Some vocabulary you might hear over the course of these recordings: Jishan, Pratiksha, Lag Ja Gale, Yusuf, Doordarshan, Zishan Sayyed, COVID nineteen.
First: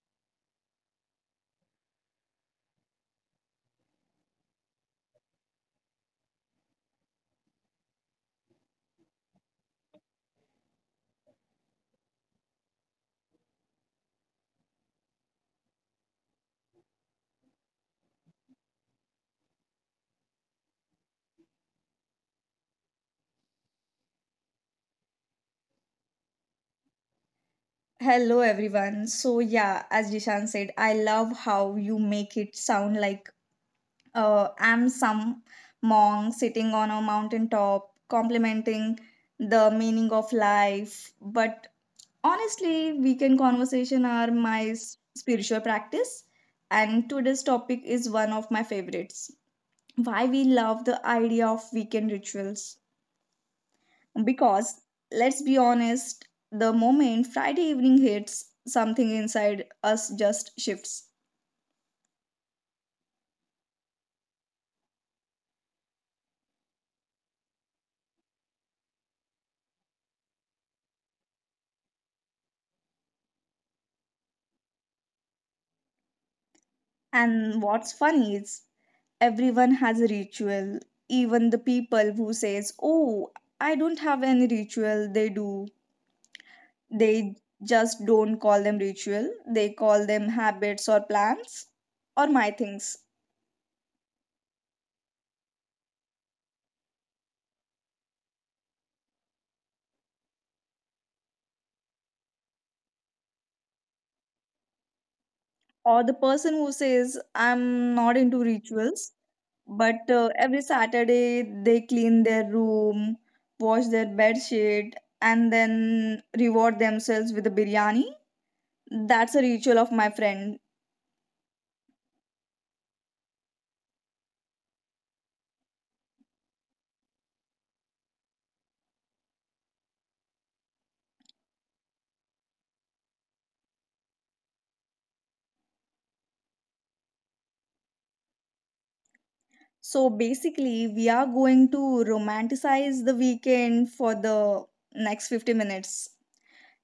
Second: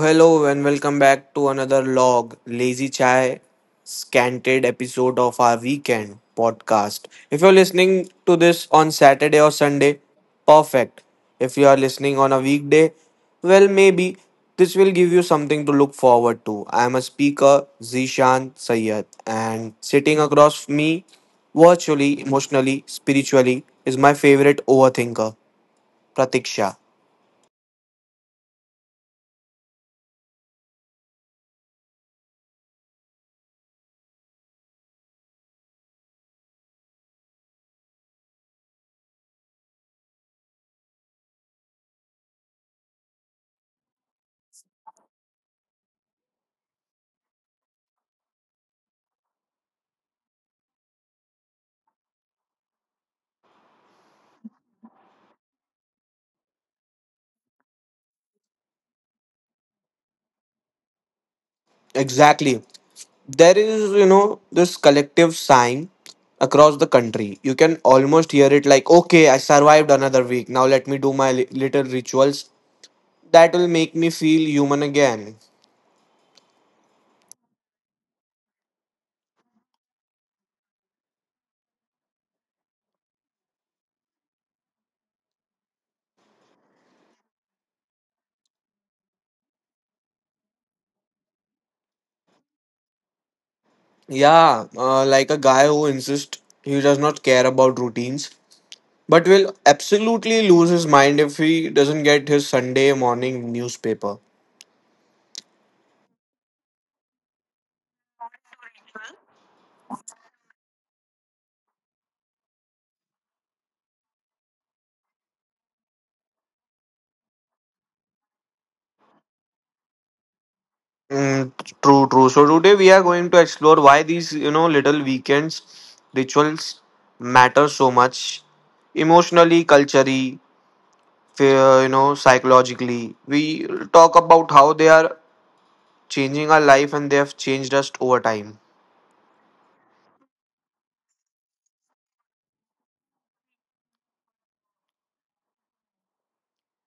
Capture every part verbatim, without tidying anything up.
hello, and welcome back to another log, Lazy Chai, scanted episode of our weekend podcast. If you're listening to this on Saturday or Sunday, perfect. If you are listening on a weekday, well, maybe this will give you something to look forward to. I am a speaker, Zishan Sayyed, and sitting across me, virtually, emotionally, spiritually, is my favorite overthinker, Pratiksha. Hello everyone. So yeah, as Jishan said, I love how you make it sound like uh, I'm some monk sitting on a mountain top, complimenting the meaning of life. But honestly, weekend conversation are my s- spiritual practice, and today's topic is one of my favorites. Why we love the idea of weekend rituals. Because let's be honest, the moment Friday evening hits, something inside us just shifts. Exactly. There is, you know, this collective sign across the country. You can almost hear it, like, okay, I survived another week. Now let me do my li- little rituals that will make me feel human again. And what's funny is everyone has a ritual, even the people who says, "Oh, I don't have any ritual." They do. They just don't call them ritual. They call them habits or plans or my things. Yeah, uh, like a guy who insists he does not care about routines but will absolutely lose his mind if he doesn't get his Sunday morning newspaper. Or the person who says, "I'm not into rituals." But uh, every Saturday they clean their room, wash their bed sheet, and then reward themselves with a biryani. That's a ritual of my friend. Mm, true, true. So today we are going to explore why these, you know, little weekends rituals matter so much emotionally, culturally, fe- uh, you know, psychologically. We talk about how they are changing our life and they have changed us over time. So basically, we are going to romanticize the weekend for the next fifty minutes.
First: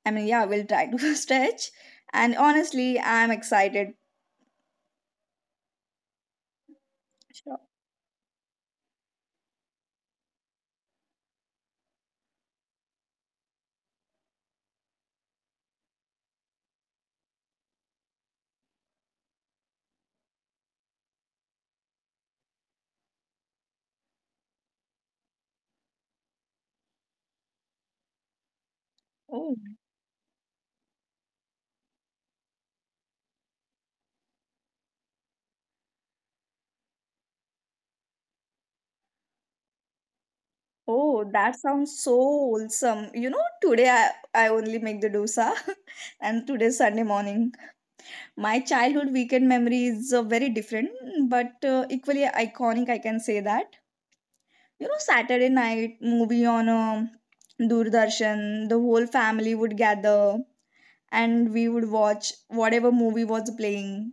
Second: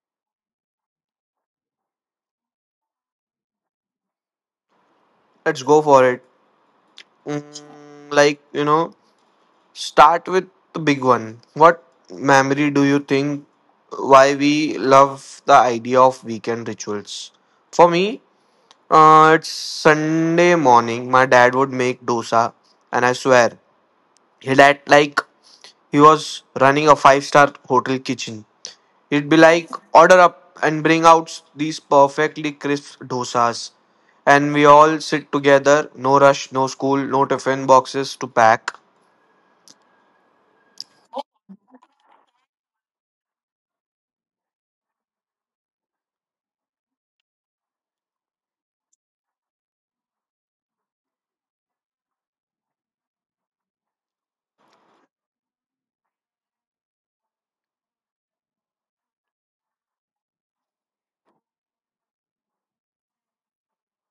I mean, yeah, we'll try to stretch. And honestly, I'm excited. Let's go for it. Mm, Sure. like, you know, start with the big one. What memory do you think why we love the idea of weekend rituals? For me, Uh, it's Sunday morning. My dad would make dosa, and I swear, he had, like, he was running a five-star hotel kitchen. He'd be Oh, like, order up, and bring out these perfectly crisp dosas. And we all sit together, no rush, no school, no tiffin boxes to pack. oh, that sounds so wholesome. You know, today I, I only make the dosa, and today's Sunday morning. My childhood weekend memory is uh, very different, but uh, equally iconic, I can say that. You know, Saturday night movie on um Doordarshan, the whole family would gather and we would watch whatever movie was playing.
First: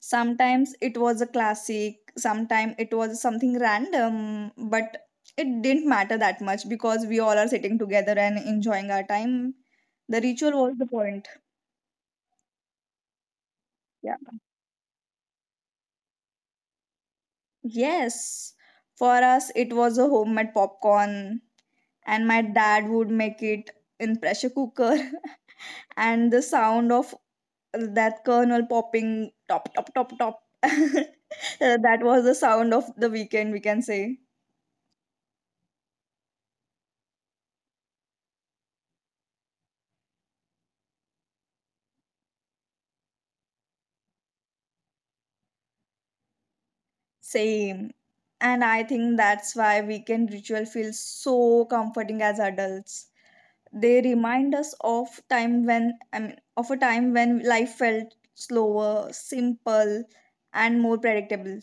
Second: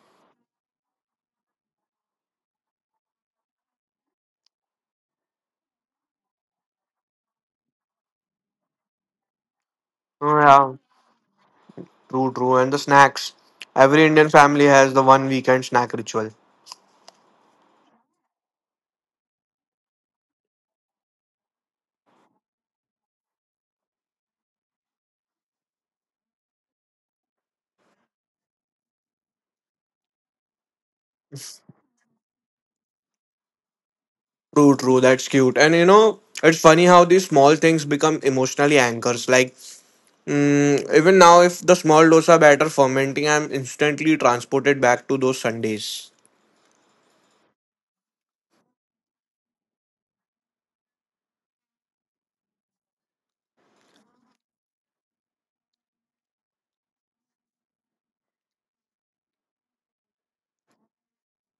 Sometimes it was a classic, sometimes it was something random, but it didn't matter that much because we all are sitting together and enjoying our time. The Oh, ritual was yeah, the point. true, true. And the snacks. Every Yeah. Indian family has the one weekend snack ritual. Yes, for us it was a homemade popcorn, and my dad would make it in pressure cooker, and the sound of that kernel popping top top top top. Uh, that was the sound of the weekend, we can say. True, true. That's cute. And you know, it's funny how these small things become emotionally anchors. Like, Mm, even now, if the small dosa batter fermenting, I'm instantly transported back to those Sundays. Same. And I think that's why weekend ritual feels so comforting as adults. They remind us of time when I mean of a time when life felt slower, simple, and more predictable.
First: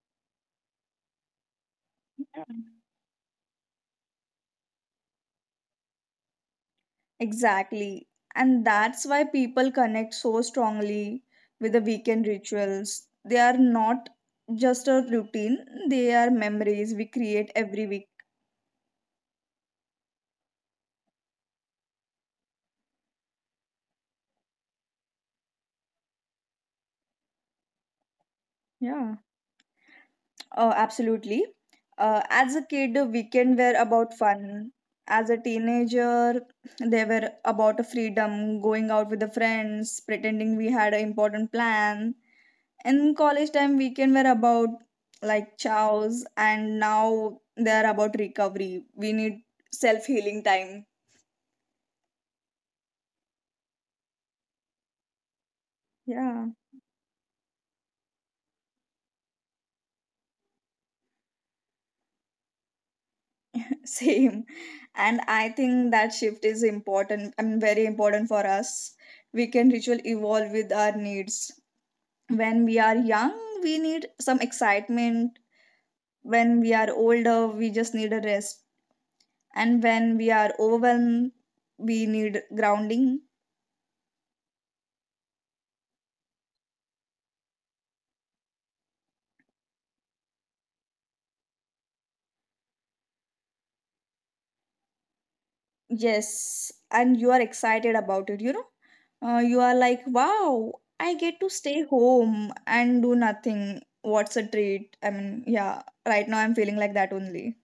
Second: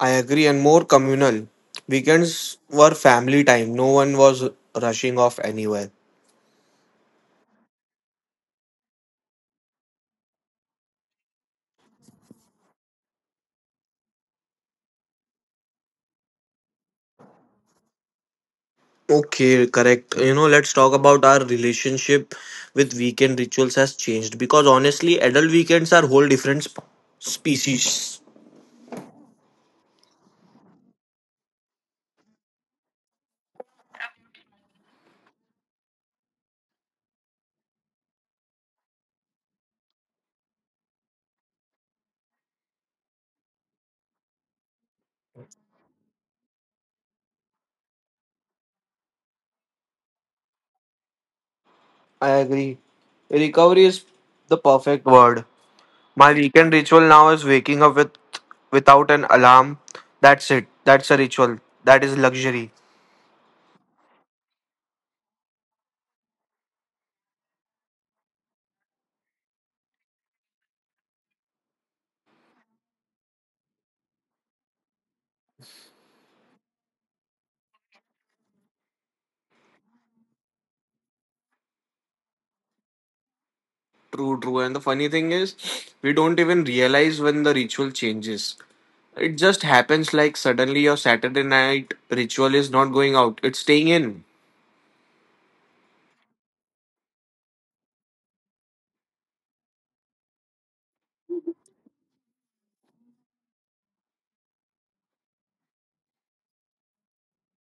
I agree, and more communal. Weekends were family time, no one was rushing off anywhere. Exactly. And that's why people connect so strongly with the weekend rituals. They are not just a routine, they are memories we create every week. Okay, correct. You know, let's talk about our relationship with weekend rituals has changed because honestly, adult weekends are whole different sp- species. Yeah. Uh, absolutely. Uh, as a kid, the weekend were about fun. As a teenager, they were about freedom, going out with the friends, pretending we had an important plan, in college time weekend were about like chows, and now they're about recovery. We need self healing time. I agree. Recovery is the perfect word. My Yeah. weekend ritual now is waking up with without an alarm. That's it. That's a ritual. That is luxury. Same. And I think that shift is important and very important for us. Weekend ritual evolve with our needs. When we are young, we need some excitement. When we are older, we just need a rest. And when we are overwhelmed, we need grounding. True, true. And the funny thing is, we don't even realize when the ritual changes. It just happens like suddenly your Saturday night ritual is not going out, it's staying in. Yes, and you are excited about it, you know? Uh, you are like, wow, I get to stay home and do nothing. What's a treat? I mean, yeah, right now I'm feeling like that only.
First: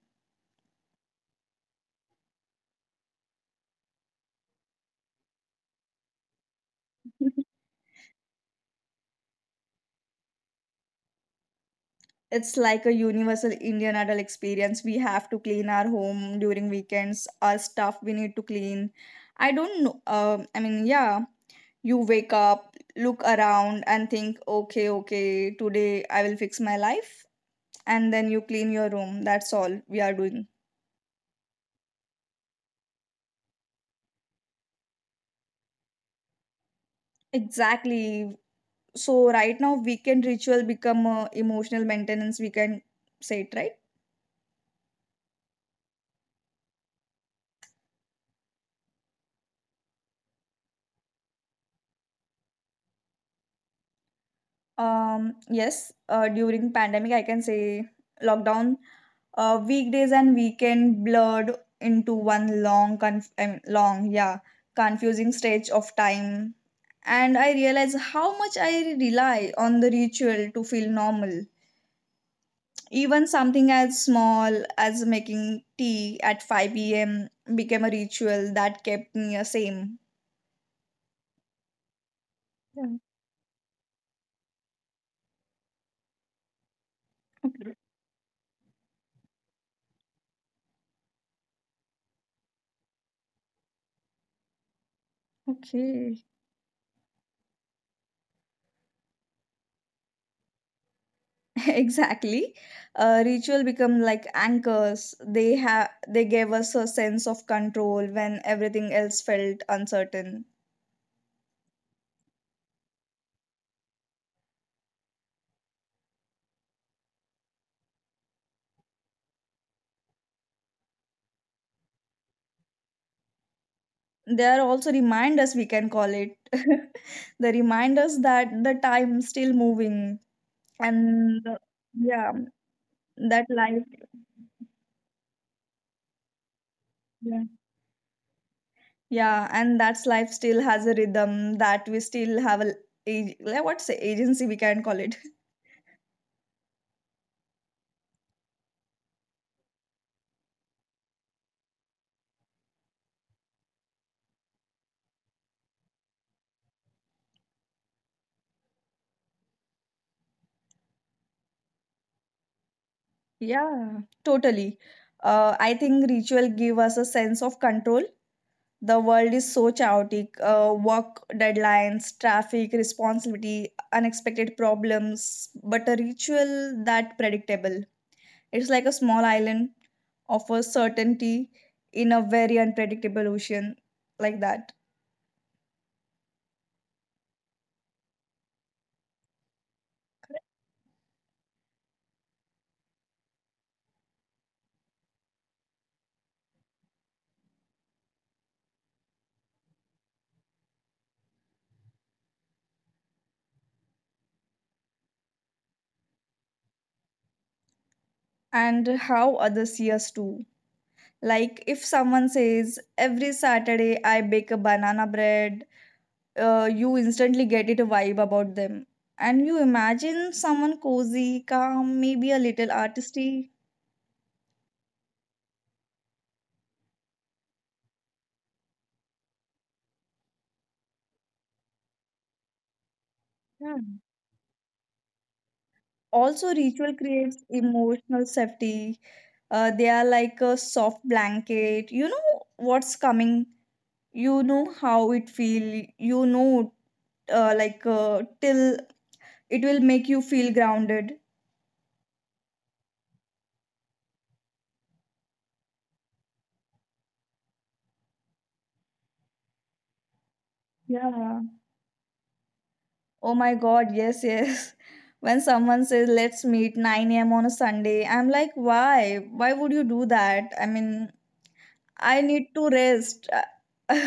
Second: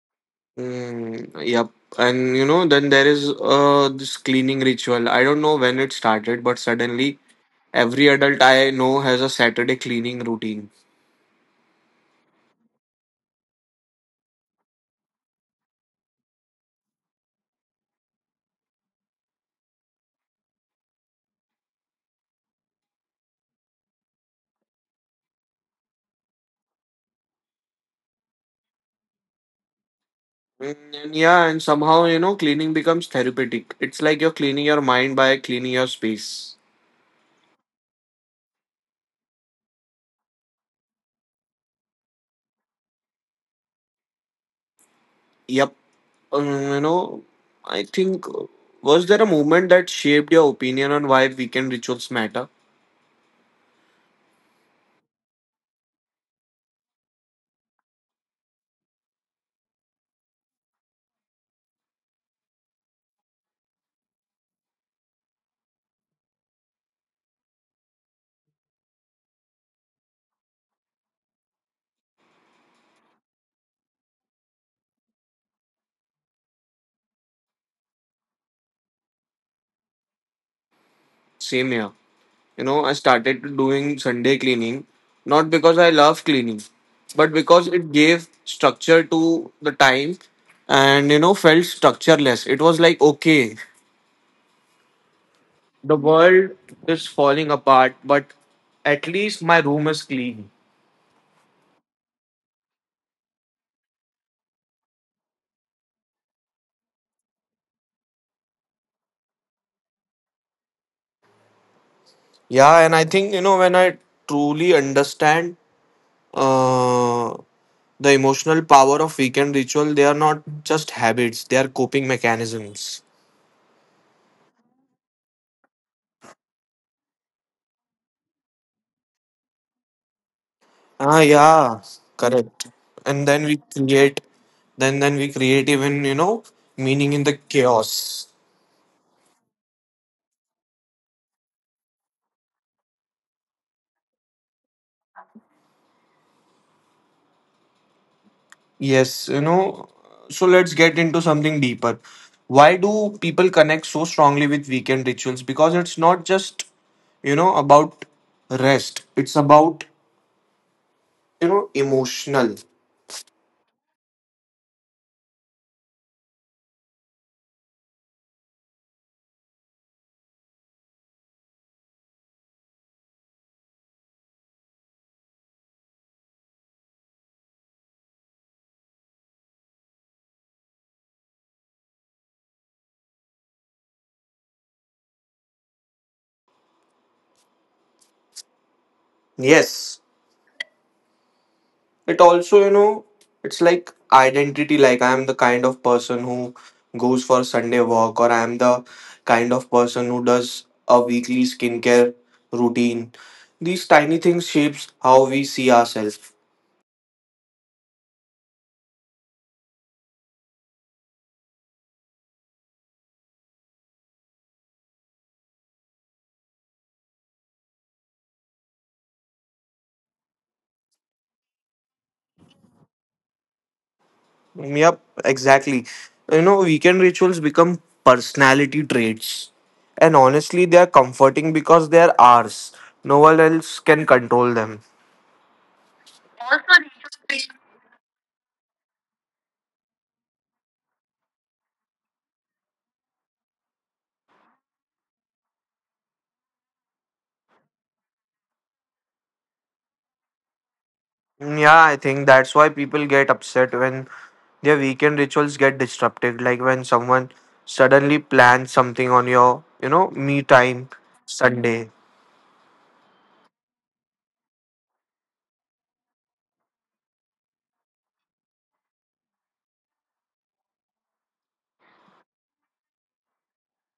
Mm, yep. And you know, then there is uh, this cleaning ritual. I don't know when it started, but suddenly every adult I know has a Saturday cleaning routine. It's like a universal Indian adult experience. We have to clean our home during weekends, our stuff we need to clean. I don't know. Um, I mean, yeah, you wake up, look around, and think, okay, okay, today I will fix my life. And then you clean your room. That's all we are doing. Mm, And yeah, and somehow, you know, cleaning becomes therapeutic. It's like you're cleaning your mind by cleaning your space. Exactly. So right now weekend ritual become uh, emotional maintenance, we can say it, right? Yep. Um, you know, I think, uh, was there a moment that shaped your opinion on why weekend rituals matter? Um yes, uh, during pandemic I can say lockdown, uh, weekdays and weekend blurred into one long conf- I mean, long yeah confusing stretch of time, and I realize how much I rely on the ritual to feel normal. Even something as small as making tea at five p m became a ritual that kept me the same. Same here. You know, I Yeah. started doing Sunday cleaning, not because I love cleaning, but because Okay. it gave structure to the time and, you know, felt structureless. It was like, okay, the Okay. world is falling apart, but at least my room is clean. Exactly. Uh, ritual become like anchors. They have they gave us a sense of control when everything else felt uncertain. Yeah, and I think, you know, when I truly understand uh, the emotional power of weekend ritual, they are not just habits, they are coping mechanisms. They are also reminders, we can call it. The reminders that the time still moving, Ah, and uh, yeah, yeah, correct. And that then we life. create, then then we create even, you know, meaning in the Yeah. chaos. Yeah, and that's life still has a rhythm, that we still have a a- like what's the agency, we can call it. Yes, you know, so let's get into something deeper. Why do people connect so strongly with weekend rituals? Because it's not just, you know, about rest, it's about, you know, emotional. Yeah, totally. Uh, I think ritual give us a sense of control. The world is so chaotic. Uh, work deadlines, traffic, responsibility, unexpected problems. But a ritual that predictable. It's like a small island of a certainty in a very unpredictable ocean, like that. Yes, it also, you know, it's like identity. Like, I am the kind of person who goes for Sunday walk, or I am the kind of person who does a weekly skincare routine. These tiny things shapes how we see ourselves. And how others see us too. Like if someone says, every Saturday I bake a banana bread, uh, you instantly get it a vibe about them. And you imagine someone cozy, calm, maybe a little artisty. Yep, exactly. You know, weekend rituals become personality traits. And honestly, they are comforting because they are ours. No Yeah. one else can control them. Also, ritual creates emotional safety. Uh, they are like a soft blanket. You know what's coming. You know how it feel. You know uh, like uh, till it will make you feel grounded. Mm, yeah, I think that's why people get upset when their weekend rituals get disrupted. Like when someone suddenly plans something on your, you know, me time Yeah. Sunday. Oh my God, yes, yes. When someone says, let's meet nine a m on a Sunday, I'm like, why? Why would you do that? I mean, I need to rest.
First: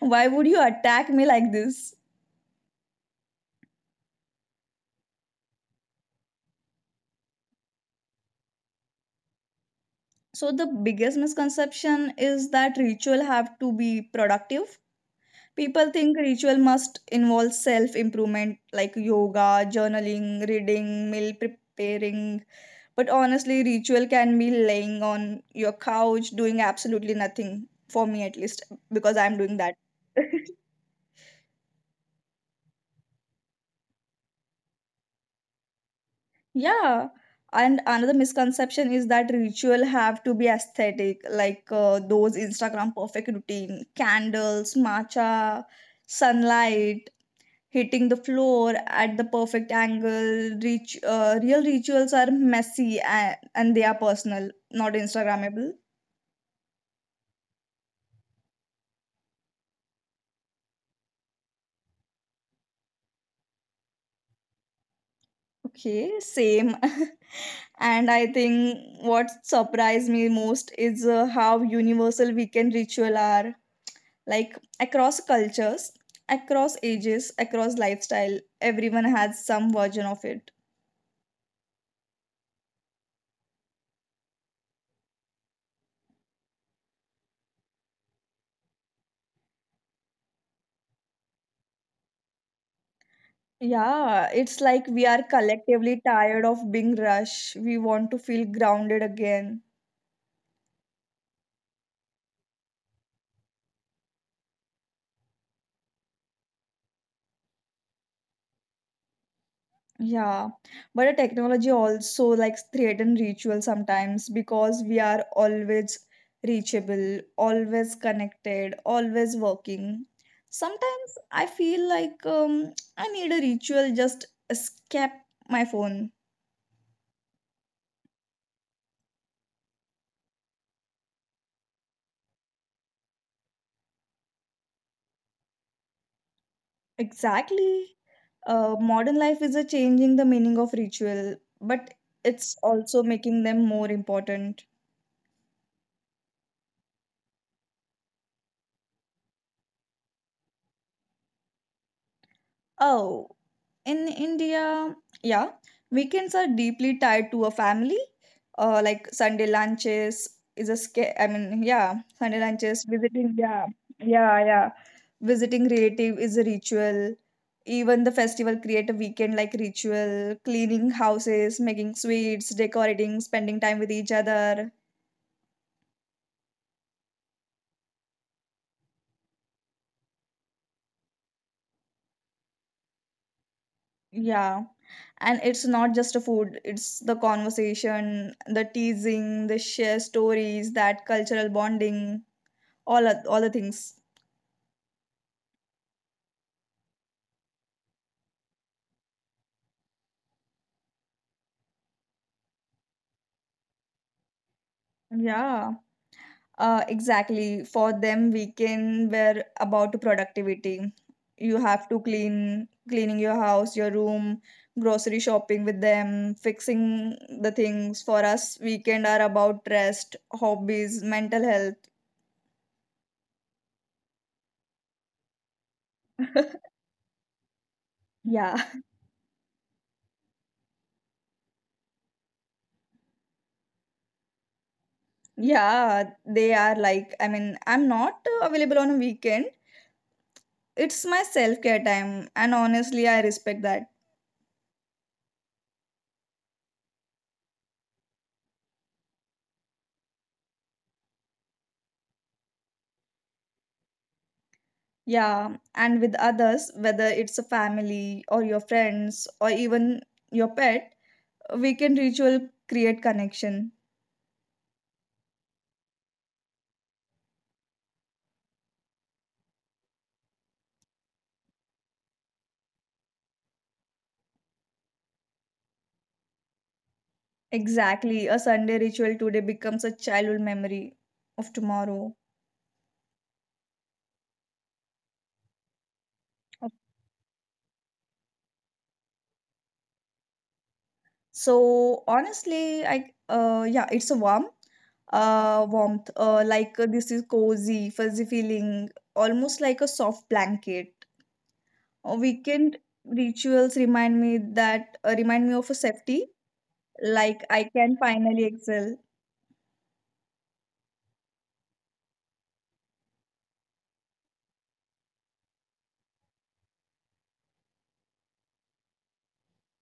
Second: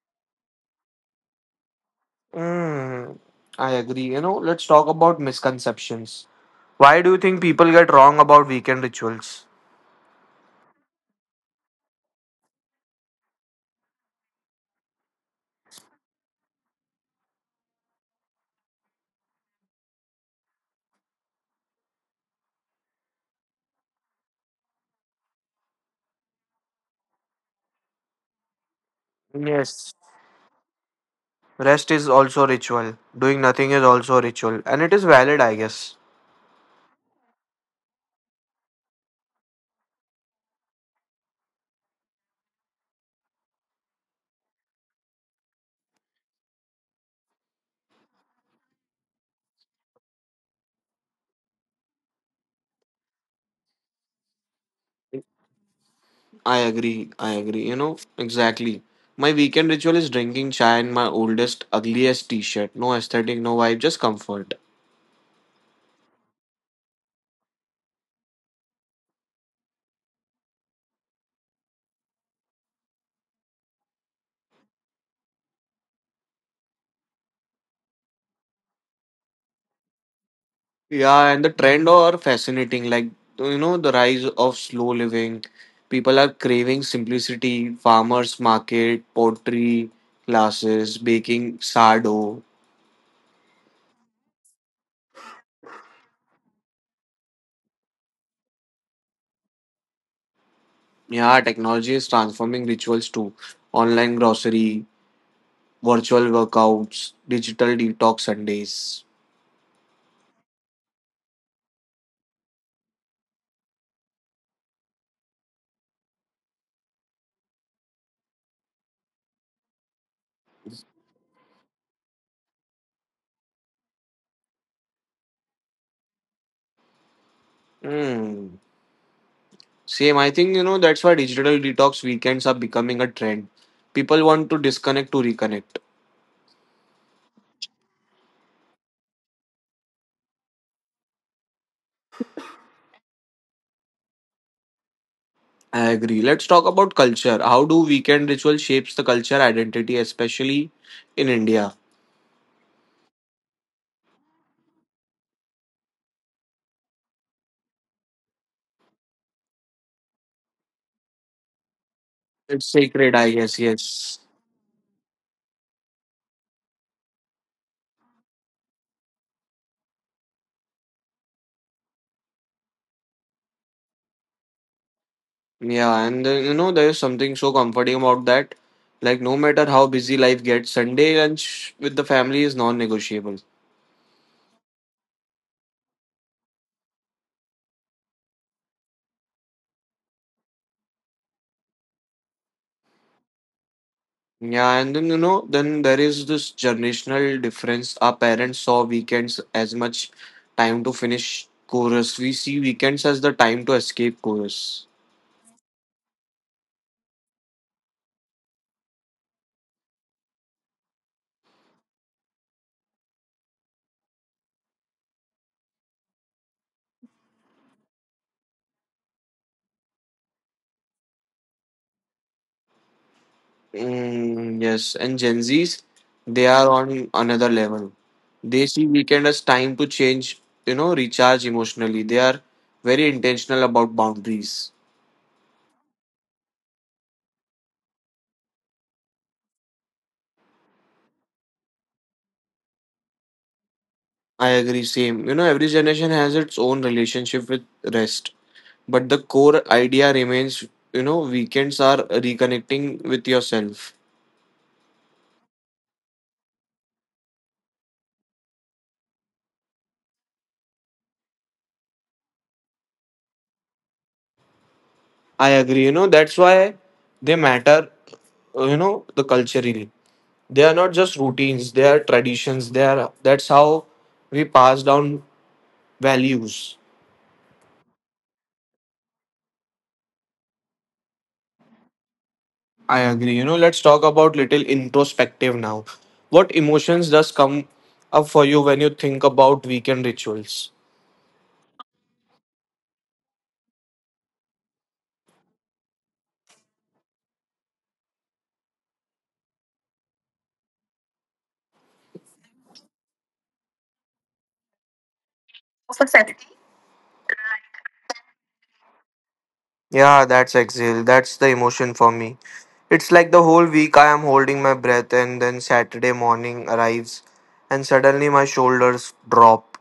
Why would you attack me like this? Mm, I agree. You know, let's talk about misconceptions. Why do you think people get wrong about weekend rituals? So, the biggest misconception is that ritual have to be productive. People think ritual must involve self improvement like yoga, journaling, reading, meal preparing. But honestly, ritual can be laying on your couch doing absolutely nothing, for me at least, because I'm doing that. Yes. Rest is also ritual. Doing nothing is also ritual. And it is valid, I guess. Yeah. And another misconception is that ritual have to be aesthetic, like uh, those Instagram perfect routine, candles, matcha, sunlight hitting the floor at the perfect angle. Reach, uh, real rituals are messy, and, and they are personal, not Instagrammable. I agree. I agree. You know, exactly. My weekend ritual is drinking chai in my oldest, ugliest t shirt. No aesthetic, no vibe, just comfort. Okay, same. And I think what surprised me most is uh, how universal weekend ritual are. Like across cultures, across ages, across lifestyle, everyone has some version of it. Yeah, and the trend are fascinating. Like, you know, the rise of slow living. People are craving simplicity, farmers market, pottery classes, baking sourdough. Yeah, it's like we are collectively tired of being rushed. We want to feel grounded again. Yeah, technology is transforming rituals too. Online grocery, virtual workouts, digital detox Sundays. Yeah, but the technology also like threaten ritual sometimes because we are always reachable, always connected, always working. Sometimes I feel like um, I need a ritual just escape my phone. Mm. Same. I think, you know, that's why digital detox weekends are becoming a trend. People want to disconnect to reconnect. Exactly. Uh, modern life is a changing the meaning of ritual, but it's also making them more important. I agree. Let's talk about culture. How do weekend ritual shapes the culture identity, especially in India? Oh, in India, yeah, weekends are deeply tied to a family. Uh, like Sunday lunches is a sca- I mean, yeah, Sunday It's lunches, sacred, I visiting, guess, yeah, yes. yeah, yeah, visiting relative is a ritual. Even the festival create a weekend like ritual, cleaning houses, making sweets, decorating, spending time with each other. Yeah, and then, you know, there is something so comforting about that. Like, no matter how busy life gets, Sunday lunch with the family is non negotiable. Yeah. And it's not just a food, it's the conversation, the teasing, the share stories, that cultural bonding, all oth- all the things. Yeah, and then, you know, then there is this generational difference. Our parents saw weekends as much time to finish chorus. We see weekends as the time to escape chorus. Yeah, uh, exactly, for them weekend were about productivity. You have to clean, cleaning your house, your room, grocery shopping with them, fixing the things. For us, weekend are about rest, hobbies, mental health. Mm, yes, and Gen Zs, they are on another level. Yeah. They see weekend as time to change, you know, recharge emotionally. They are very intentional about boundaries. Yeah, they are like, I mean, I'm not uh, available on a weekend. It's my self-care time, and honestly, I respect that. I agree, same. You know, every generation has its own relationship with rest. But the core idea remains, you know, weekends are reconnecting with yourself. Yeah, and with others, whether it's a family or your friends or even your pet, a weekend ritual create connection. I agree. You know, that's why they matter, uh, you know, the culturally they are not just routines, they are traditions, they are that's how we pass down values. Exactly, a Sunday ritual today becomes a childhood memory of tomorrow. I agree. You know, let's talk about little introspective now. What emotions does come up for you when you think about weekend rituals? So honestly, I uh yeah, it's a warm uh warmth. Uh, like uh, this is cozy, fuzzy feeling, almost like a soft blanket. A weekend rituals remind me that uh, remind me of a safety, like I can finally excel. Yeah, that's exhale. That's the emotion for me. It's like the whole week I am holding my breath, and then Saturday morning arrives, and suddenly my shoulders drop.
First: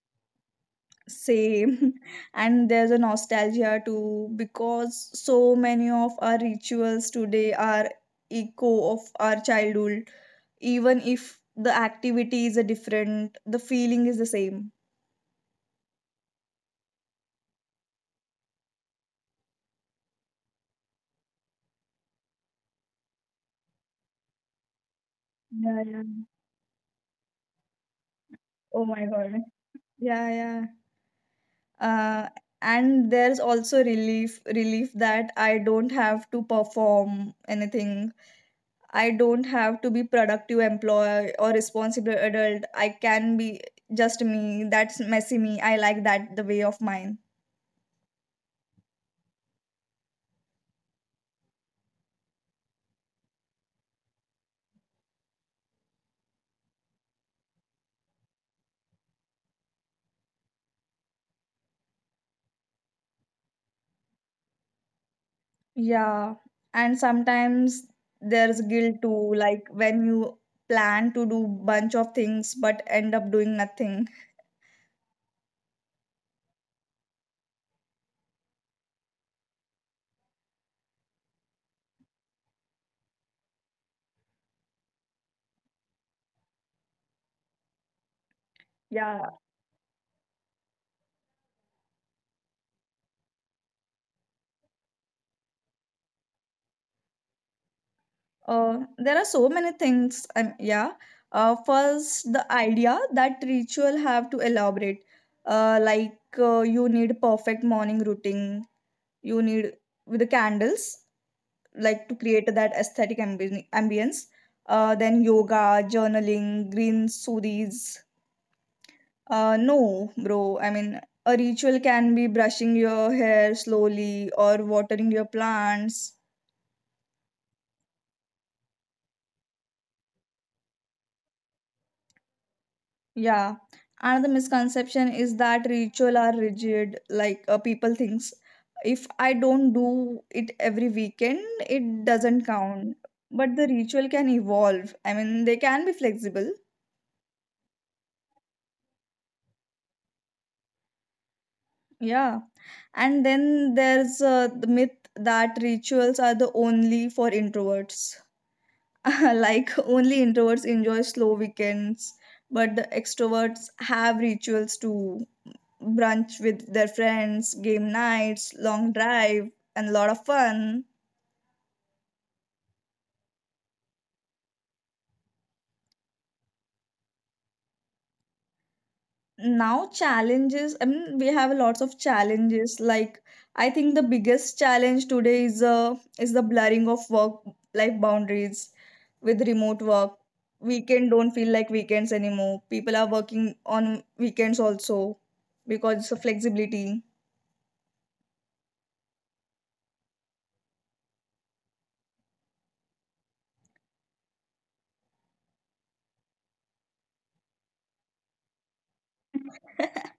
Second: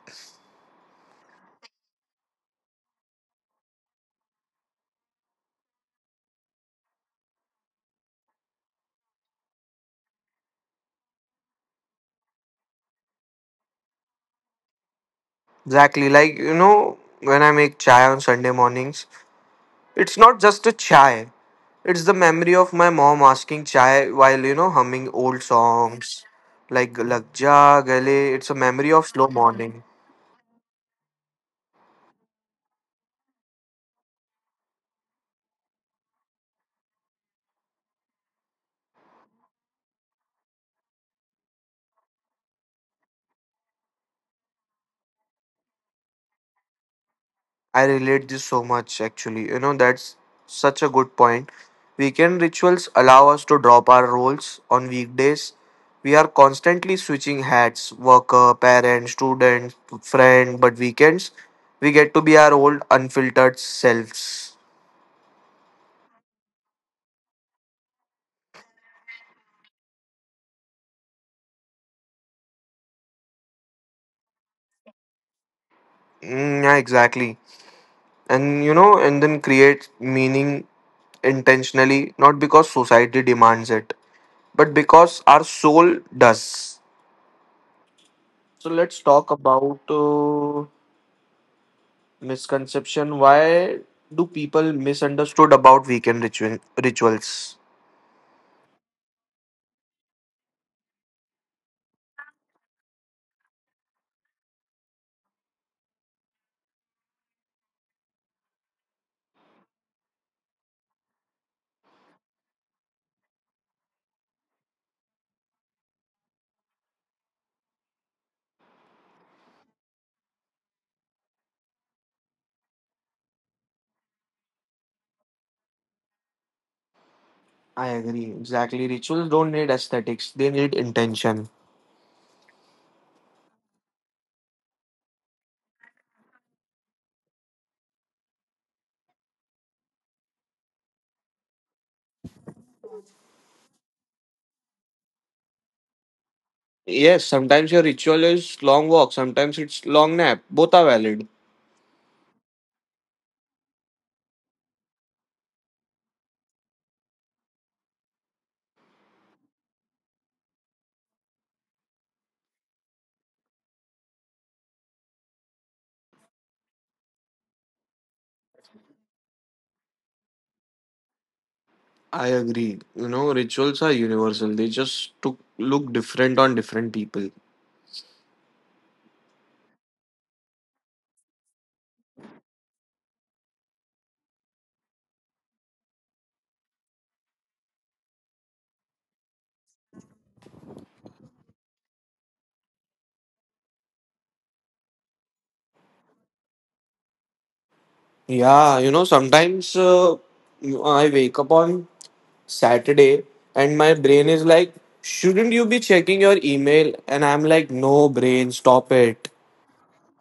Same. And there's a nostalgia too, because so many of our rituals today are echo of our childhood. Even if the activity is a different, the feeling is the same. Exactly, like, you know, when I make chai on Sunday mornings, it's not just a chai, it's the memory of my mom asking chai while, you know, humming old Yeah, yeah. songs like Lag Ja Gale. It's a Oh memory of my slow God. morning. Yeah, yeah. Uh, and there's also relief, relief that I don't have to perform anything. I don't have to be productive employee or responsible adult. I can be just me. That's messy me. I like that the way of mine. I relate this so much actually. You know, that's such a good point. Weekend rituals allow us to drop our roles on weekdays. We are constantly switching hats, worker, parent, student, friend, but weekends we get to be our old unfiltered selves. Yeah. And sometimes there's guilt too, like when you plan to do bunch of things but end up doing nothing. Mm, yeah, exactly. And you know, and then create meaning intentionally, not because society demands it, but because our soul does. So let's talk Yeah. about uh, misconception. Why do people misunderstood about weekend ritual, rituals? Uh, there are so many things. Um, yeah. Uh, first, the idea that ritual have to elaborate. Uh, like uh, you need perfect morning routine, you need with the candles, like to create that aesthetic ambi- ambience, uh, then yoga, journaling, green smoothies. Uh, no bro, I mean, a ritual can be brushing your hair slowly or watering your plants. I agree. Exactly. Rituals don't need aesthetics, they need intention. Yeah, another misconception is that ritual are rigid, like uh, people thinks if I don't do it every weekend, it doesn't count, but the ritual can evolve, I mean they can be flexible. Yes, sometimes your ritual is long walk, sometimes it's long nap. Both are valid. Yeah. And then there's uh, the myth that rituals are the only for introverts. Like only introverts enjoy slow weekends, but the extroverts have rituals too. Brunch with their friends, game nights, long drive, and a lot of fun. I agree. You know, rituals are universal. They just took, look different on different people. Now challenges, I mean, we have lots of challenges. Like I think the biggest challenge today is uh, is the blurring of work life boundaries with remote work. Weekend don't feel like weekends anymore. People are working on weekends also because of flexibility. Yeah, you know, sometimes uh, you- I wake up on Saturday and my brain is like, shouldn't you be checking your email? And I'm like, no, brain, stop it.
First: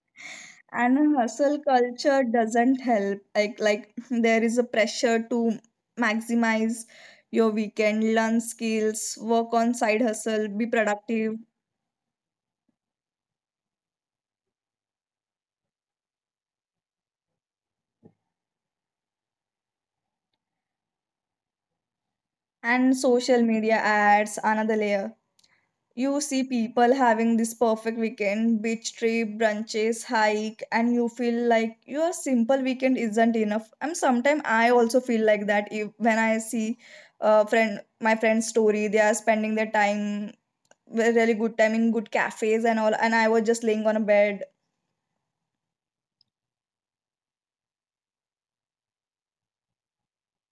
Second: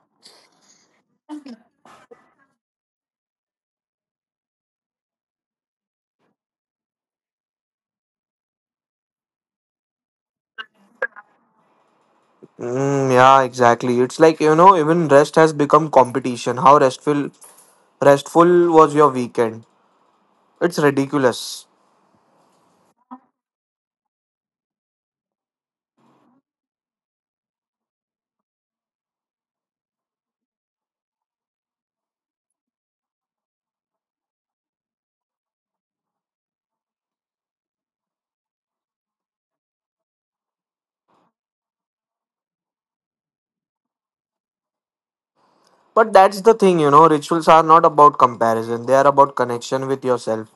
And a hustle culture doesn't help, like like there is a pressure to maximize your weekend, learn skills, work on side hustle, be productive. Mm, yeah, exactly. It's like, you know, even rest has become competition. How restful restful was your weekend? It's ridiculous. And social media ads another layer. You see people having this perfect weekend, beach trip, brunches, hike, and you feel like your simple weekend isn't enough. And sometimes I also feel like that if, when I see uh, friend my friend's story, they are spending their time a really good time in good cafes and all, and I was just laying on a bed. But that's the thing, you know, rituals are not about comparison. They are about connection with yourself,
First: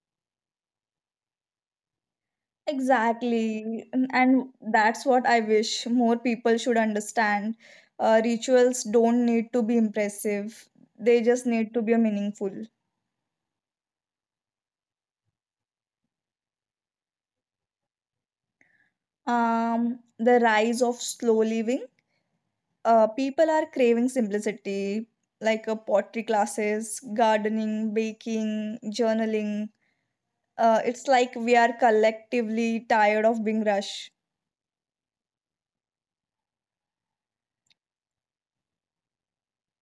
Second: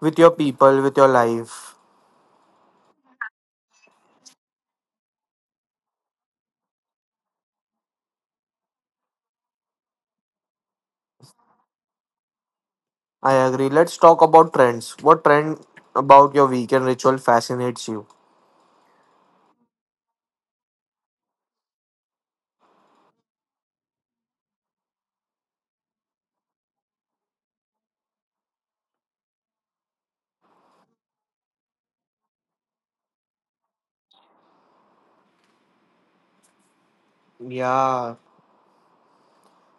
with your people, with your life. Exactly. And and that's what I wish more people should understand. Uh, rituals don't need to be impressive, they just need to be meaningful. I agree. Let's talk about trends. What trend about your weekend ritual fascinates you? Um, the rise of slow living. Uh, people are craving simplicity, like uh, pottery classes, gardening, baking, journaling. Uh, it's like we are collectively tired of being rushed. Yeah,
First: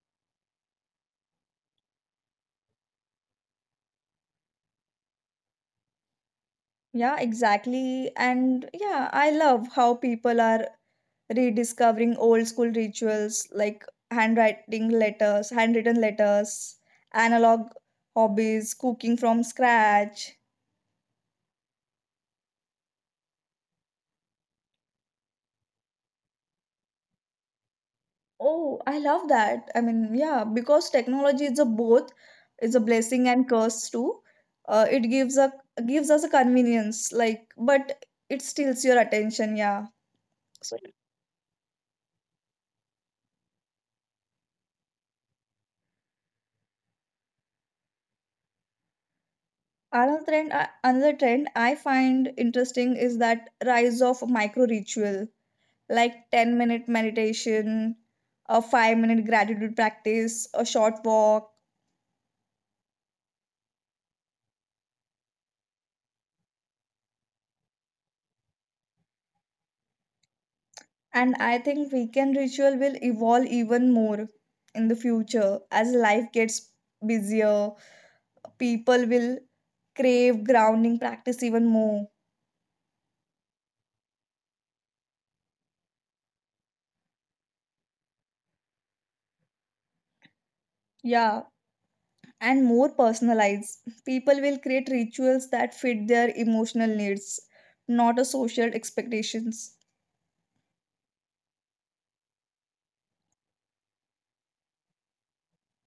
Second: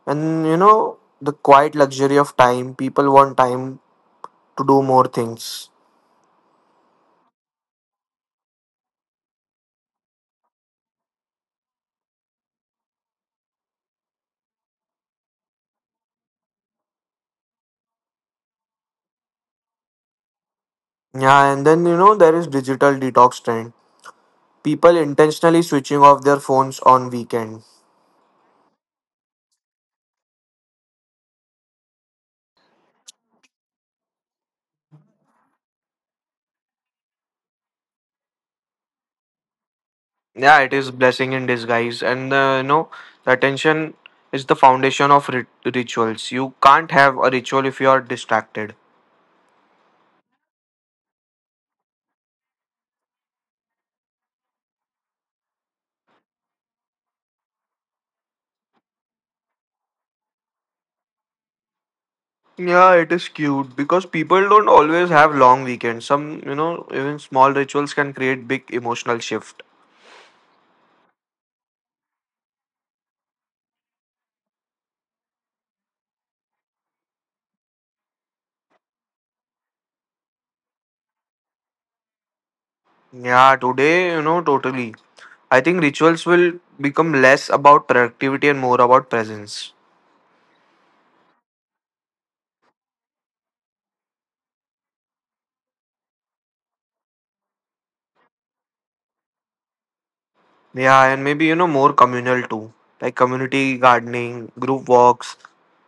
and you know, the quiet luxury of time, people want time to do more things. Yeah, exactly. And yeah, I love how people are rediscovering old school rituals like handwriting letters, handwritten letters, analog hobbies, cooking from scratch. Yeah, and then, you know, there is digital detox trend. People intentionally switching off their phones on weekend. Oh, I love that. I mean, yeah, because technology is a both, it's a blessing and curse too. Uh, it gives a Gives us a convenience, like, but it steals your attention. Yeah. Yeah, it So is blessing in disguise. And uh, you know, the attention is the foundation of rit- rituals. You can't have a ritual if you are distracted. another trend, uh, another trend I find interesting is that rise of micro ritual like ten minute meditation, a five minute gratitude practice, a short walk. Yeah, it is cute because people don't always have long weekends. Some, you know, even small rituals can create big emotional shift. And I think weekend ritual will evolve even more in the future as life gets busier. People will crave grounding practice even more. Yeah, today, you know, totally. I think rituals will become less about productivity and more about presence. Yeah, and more personalized. People will create rituals that fit their emotional needs, not a social expectations. Yeah, and maybe, you know, more communal too, like community gardening, group walks,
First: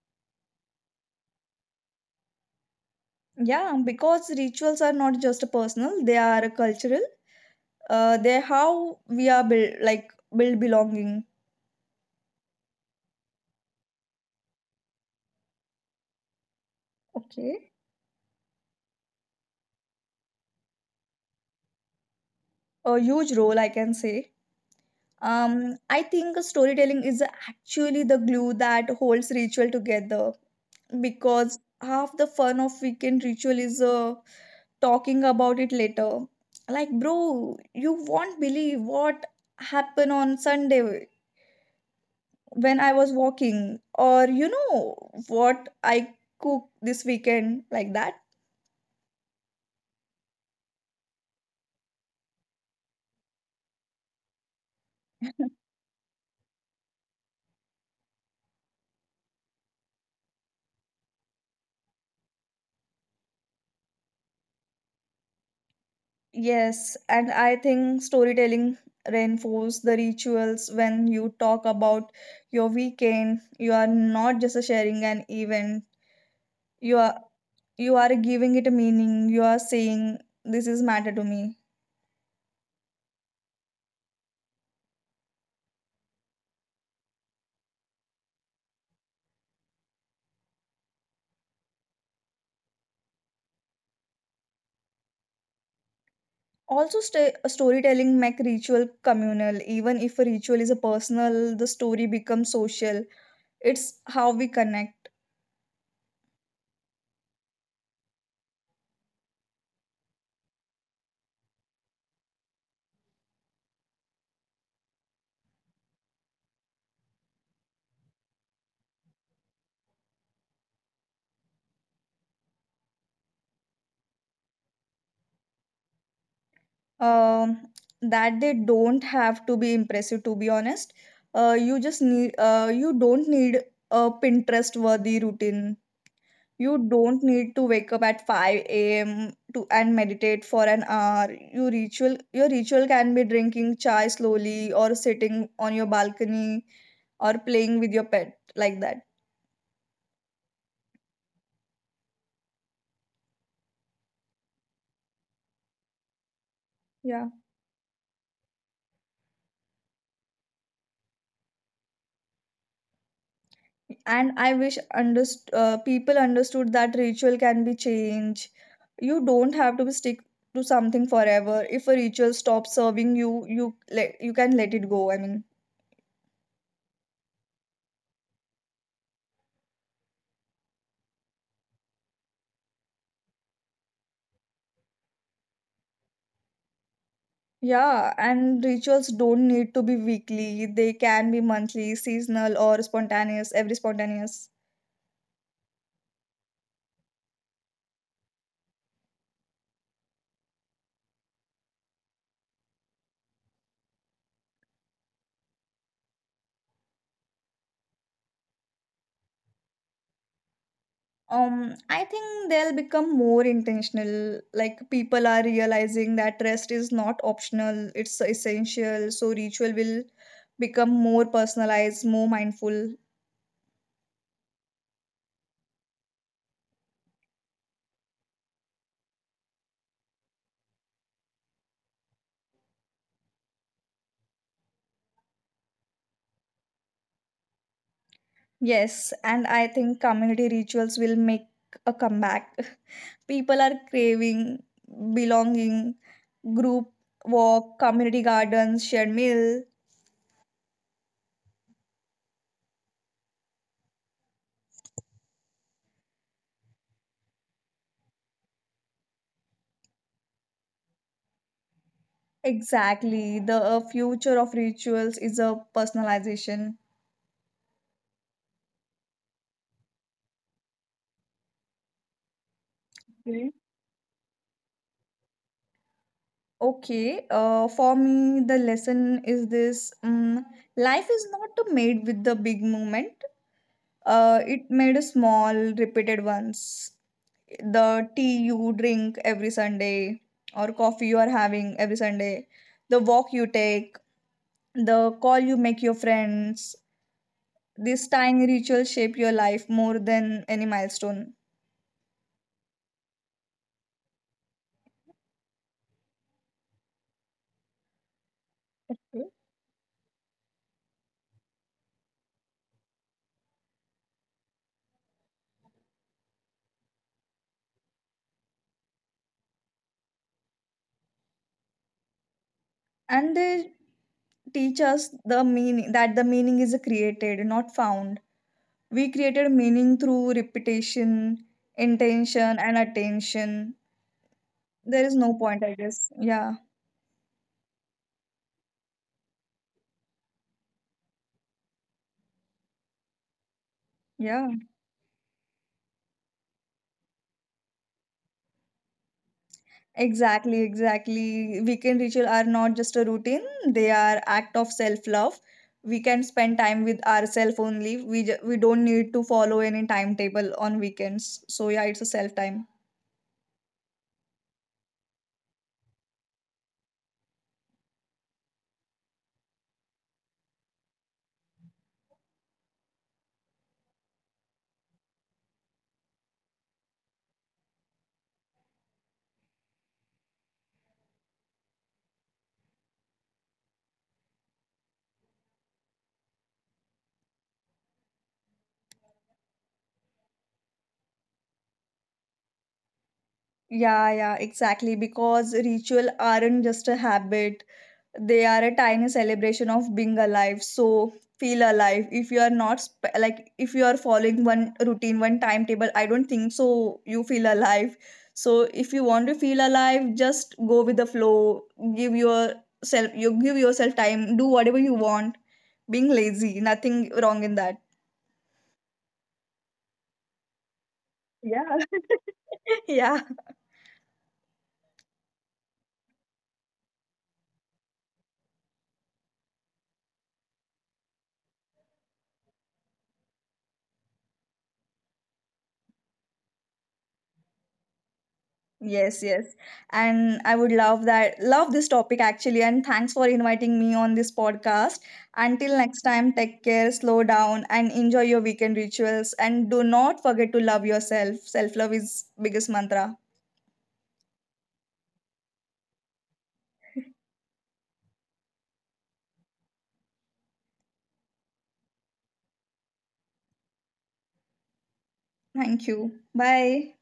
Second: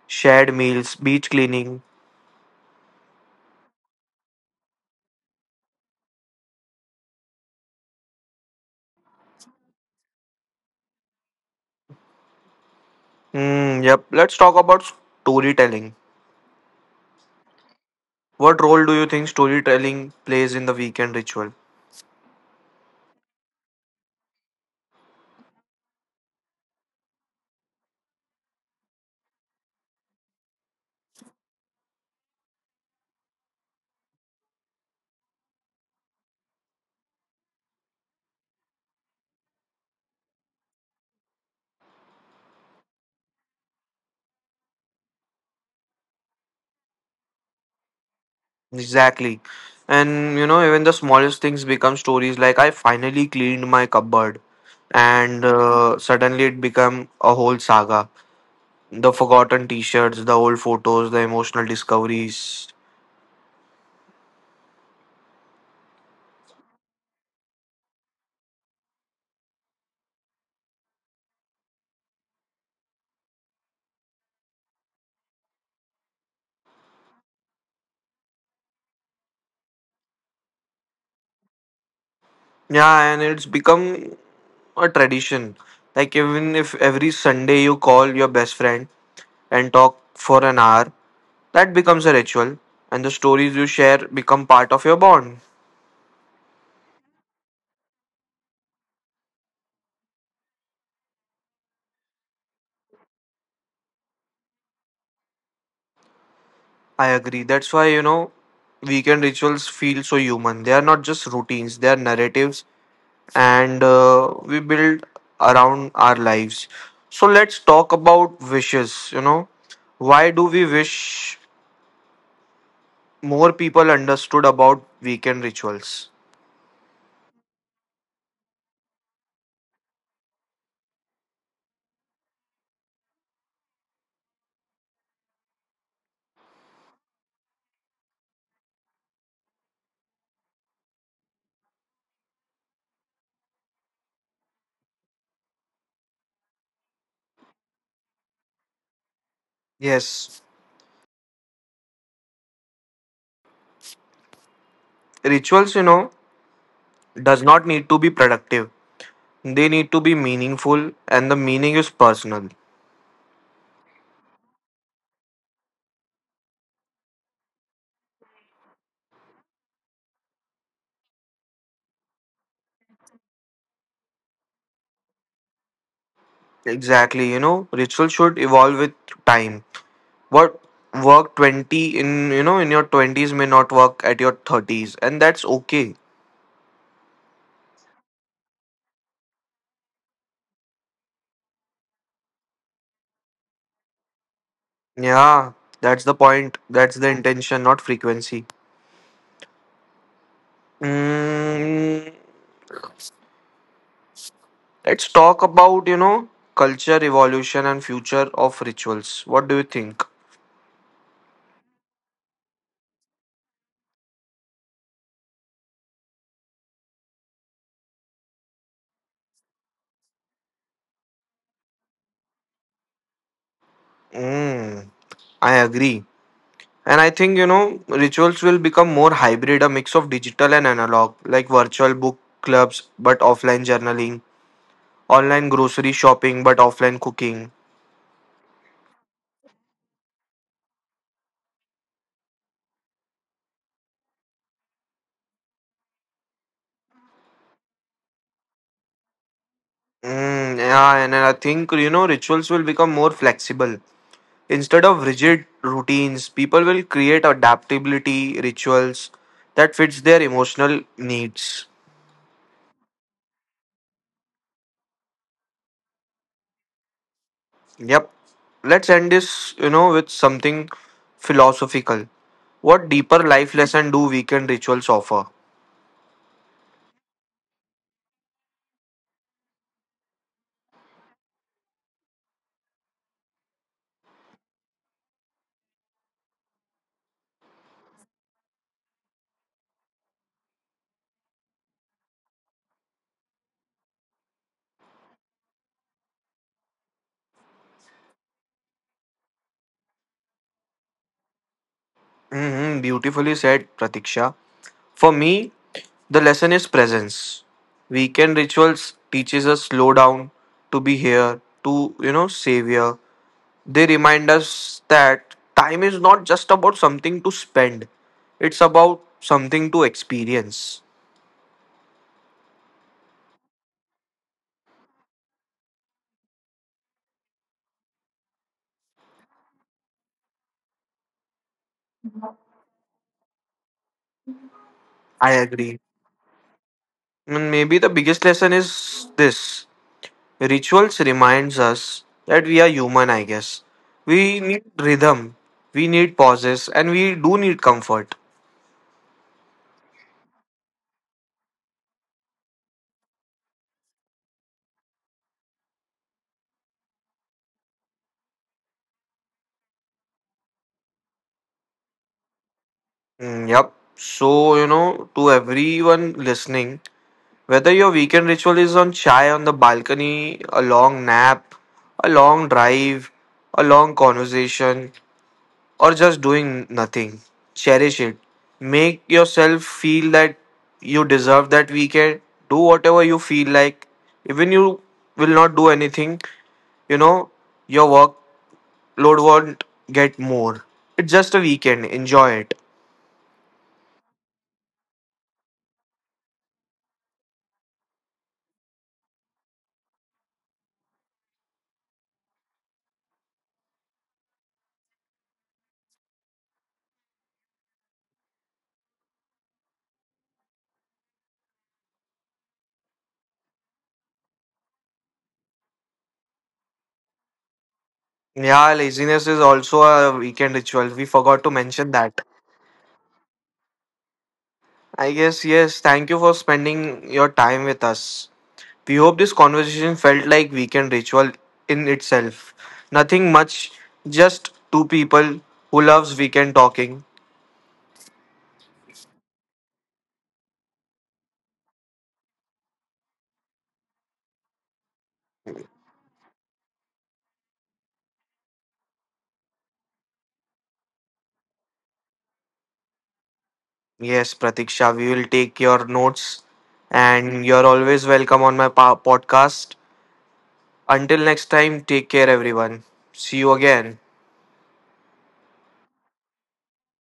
shared meals, beach cleaning. Yeah, because rituals are not just a personal, they are a cultural. Uh, they how we are build like build belonging. Hmm. Yep. Let's talk about storytelling. Okay. What role do you think storytelling plays in the weekend ritual? A huge role, I can say. um I think storytelling is actually the glue that holds ritual together, because half the fun of weekend ritual is uh, talking about it later, like, bro, you won't believe what happened on Sunday when I was walking, or you know what I cooked this weekend, like that. Exactly. And you know, even the smallest things become stories. Like, I finally cleaned my cupboard, and uh, suddenly it became a whole saga, the forgotten t-shirts, the old photos, the emotional discoveries. Yes, and I think storytelling reinforces the rituals. When you talk about your weekend, you are not just sharing an event. You are you are giving it a meaning. You are saying this is matter to me. Yeah, and it's become a tradition. Like, even if every Sunday you call your best friend and talk for an hour, that becomes a ritual, and the stories you share become part of your bond. Also, sta storytelling make ritual communal. Even if a ritual is a personal, the story becomes social. It's how we connect. I agree. That's why, you know, weekend rituals feel so human. They are not just routines, they are narratives, and uh, we build around our lives. So let's talk about wishes. You know, why do we wish more people understood about weekend rituals? Um, that they don't have to be impressive, to be honest. Uh, you just need, uh, you don't need a Pinterest worthy routine. You don't need to wake up at five a m to and meditate for an hour. Your ritual, your ritual can be drinking chai slowly or sitting on your balcony or playing with your pet, like that. Yes, rituals, you know, Yeah. does not need to be productive. They need to be meaningful, and the meaning is personal. And I wish underst- uh, people understood that ritual can be changed. You don't have to be stick to something forever. If a ritual stops serving you, you let you can let it go, I mean. Exactly, you know, ritual should evolve with time. What worked twenty in, you know, in your twenties may not work at your thirties, and that's okay. Yeah, and rituals don't need to be weekly, they can be monthly, seasonal, or spontaneous every spontaneous. Yeah, that's the point. That's the intention, not frequency. Mm, let's talk about, you know, culture, evolution, and future of rituals. What do you think? Um, I think they'll become more intentional. Like, people are realizing that rest is not optional, it's essential. So ritual will become more personalized, more mindful. Mm, I agree. And I think, you know, rituals will become more hybrid, a mix of digital and analog, like virtual book clubs, but offline journaling, online grocery shopping, but offline cooking. Yes, and I think community rituals will make a comeback. People are craving belonging, group walk, community gardens, shared meal. Mm, yeah, and I think, you know, rituals will become more flexible. Instead of rigid routines, people will create adaptability rituals that fits their emotional needs. Exactly. The uh, future of rituals is a personalization. Yep. Let's end this, you know, with something philosophical. What deeper life lesson do weekend rituals offer? Okay, uh, for me, the lesson is this. Um, life is not made with the big movement, uh, it made a small, repeated ones. The tea you drink every Sunday, or coffee you are having every Sunday, the walk you take, the call you make your friends, these tiny rituals shape your life more than any milestone. Hmm, beautifully said, Pratiksha. For me, the lesson is presence. Weekend rituals teaches us slow down, to be here, to, you know, savor. They remind us that time is not just about something to spend, it's about something to experience. And they teach us the meaning, that the meaning is created, not found. We created meaning through repetition, intention, and attention. There is no I point, I agree. guess. Yeah, And maybe the biggest lesson is this. Rituals reminds us that we are human, I guess. We yeah. need rhythm, we need pauses, and we do need comfort. Exactly, exactly. Weekend ritual are not just a routine; they are act of self-love. We can spend time with ourselves only. We ju- we don't need to follow any timetable on weekends. So yeah, it's a self time. Mm, yep. So, you know, to everyone listening, whether your weekend ritual is on chai on the balcony, a long nap, a long drive, a long conversation, or just doing nothing, cherish it. Make yourself feel that you deserve that weekend. Do whatever you feel like. Even you will not do anything, you know, your workload won't get more. It's just a weekend. Enjoy it. Yeah, yeah, exactly. Because ritual aren't just a habit; they are a tiny celebration of being alive. So feel alive. If you are not sp- like if you are following one routine, one timetable, I don't think so you feel alive. So if you want to feel alive, just go with the flow. Give yourself you give yourself time. Do whatever you want. Being lazy, nothing wrong in that. Yeah, laziness is also a weekend ritual. We forgot to Yeah. mention that. Yeah. I guess, yes. Thank you for spending your time with us. We hope this conversation felt like weekend ritual in itself. Nothing much, just two people who loves weekend talking. Yes, yes. And I would love that, love this topic actually. And thanks for inviting me on this podcast. Until next time, take care, slow down, and enjoy your weekend rituals. And do not forget to love yourself. Self love is biggest mantra. Yes, Pratiksha, we will take your notes and you're always welcome on my pa- podcast. Until next time, take care everyone. See you again. Thank you. Bye.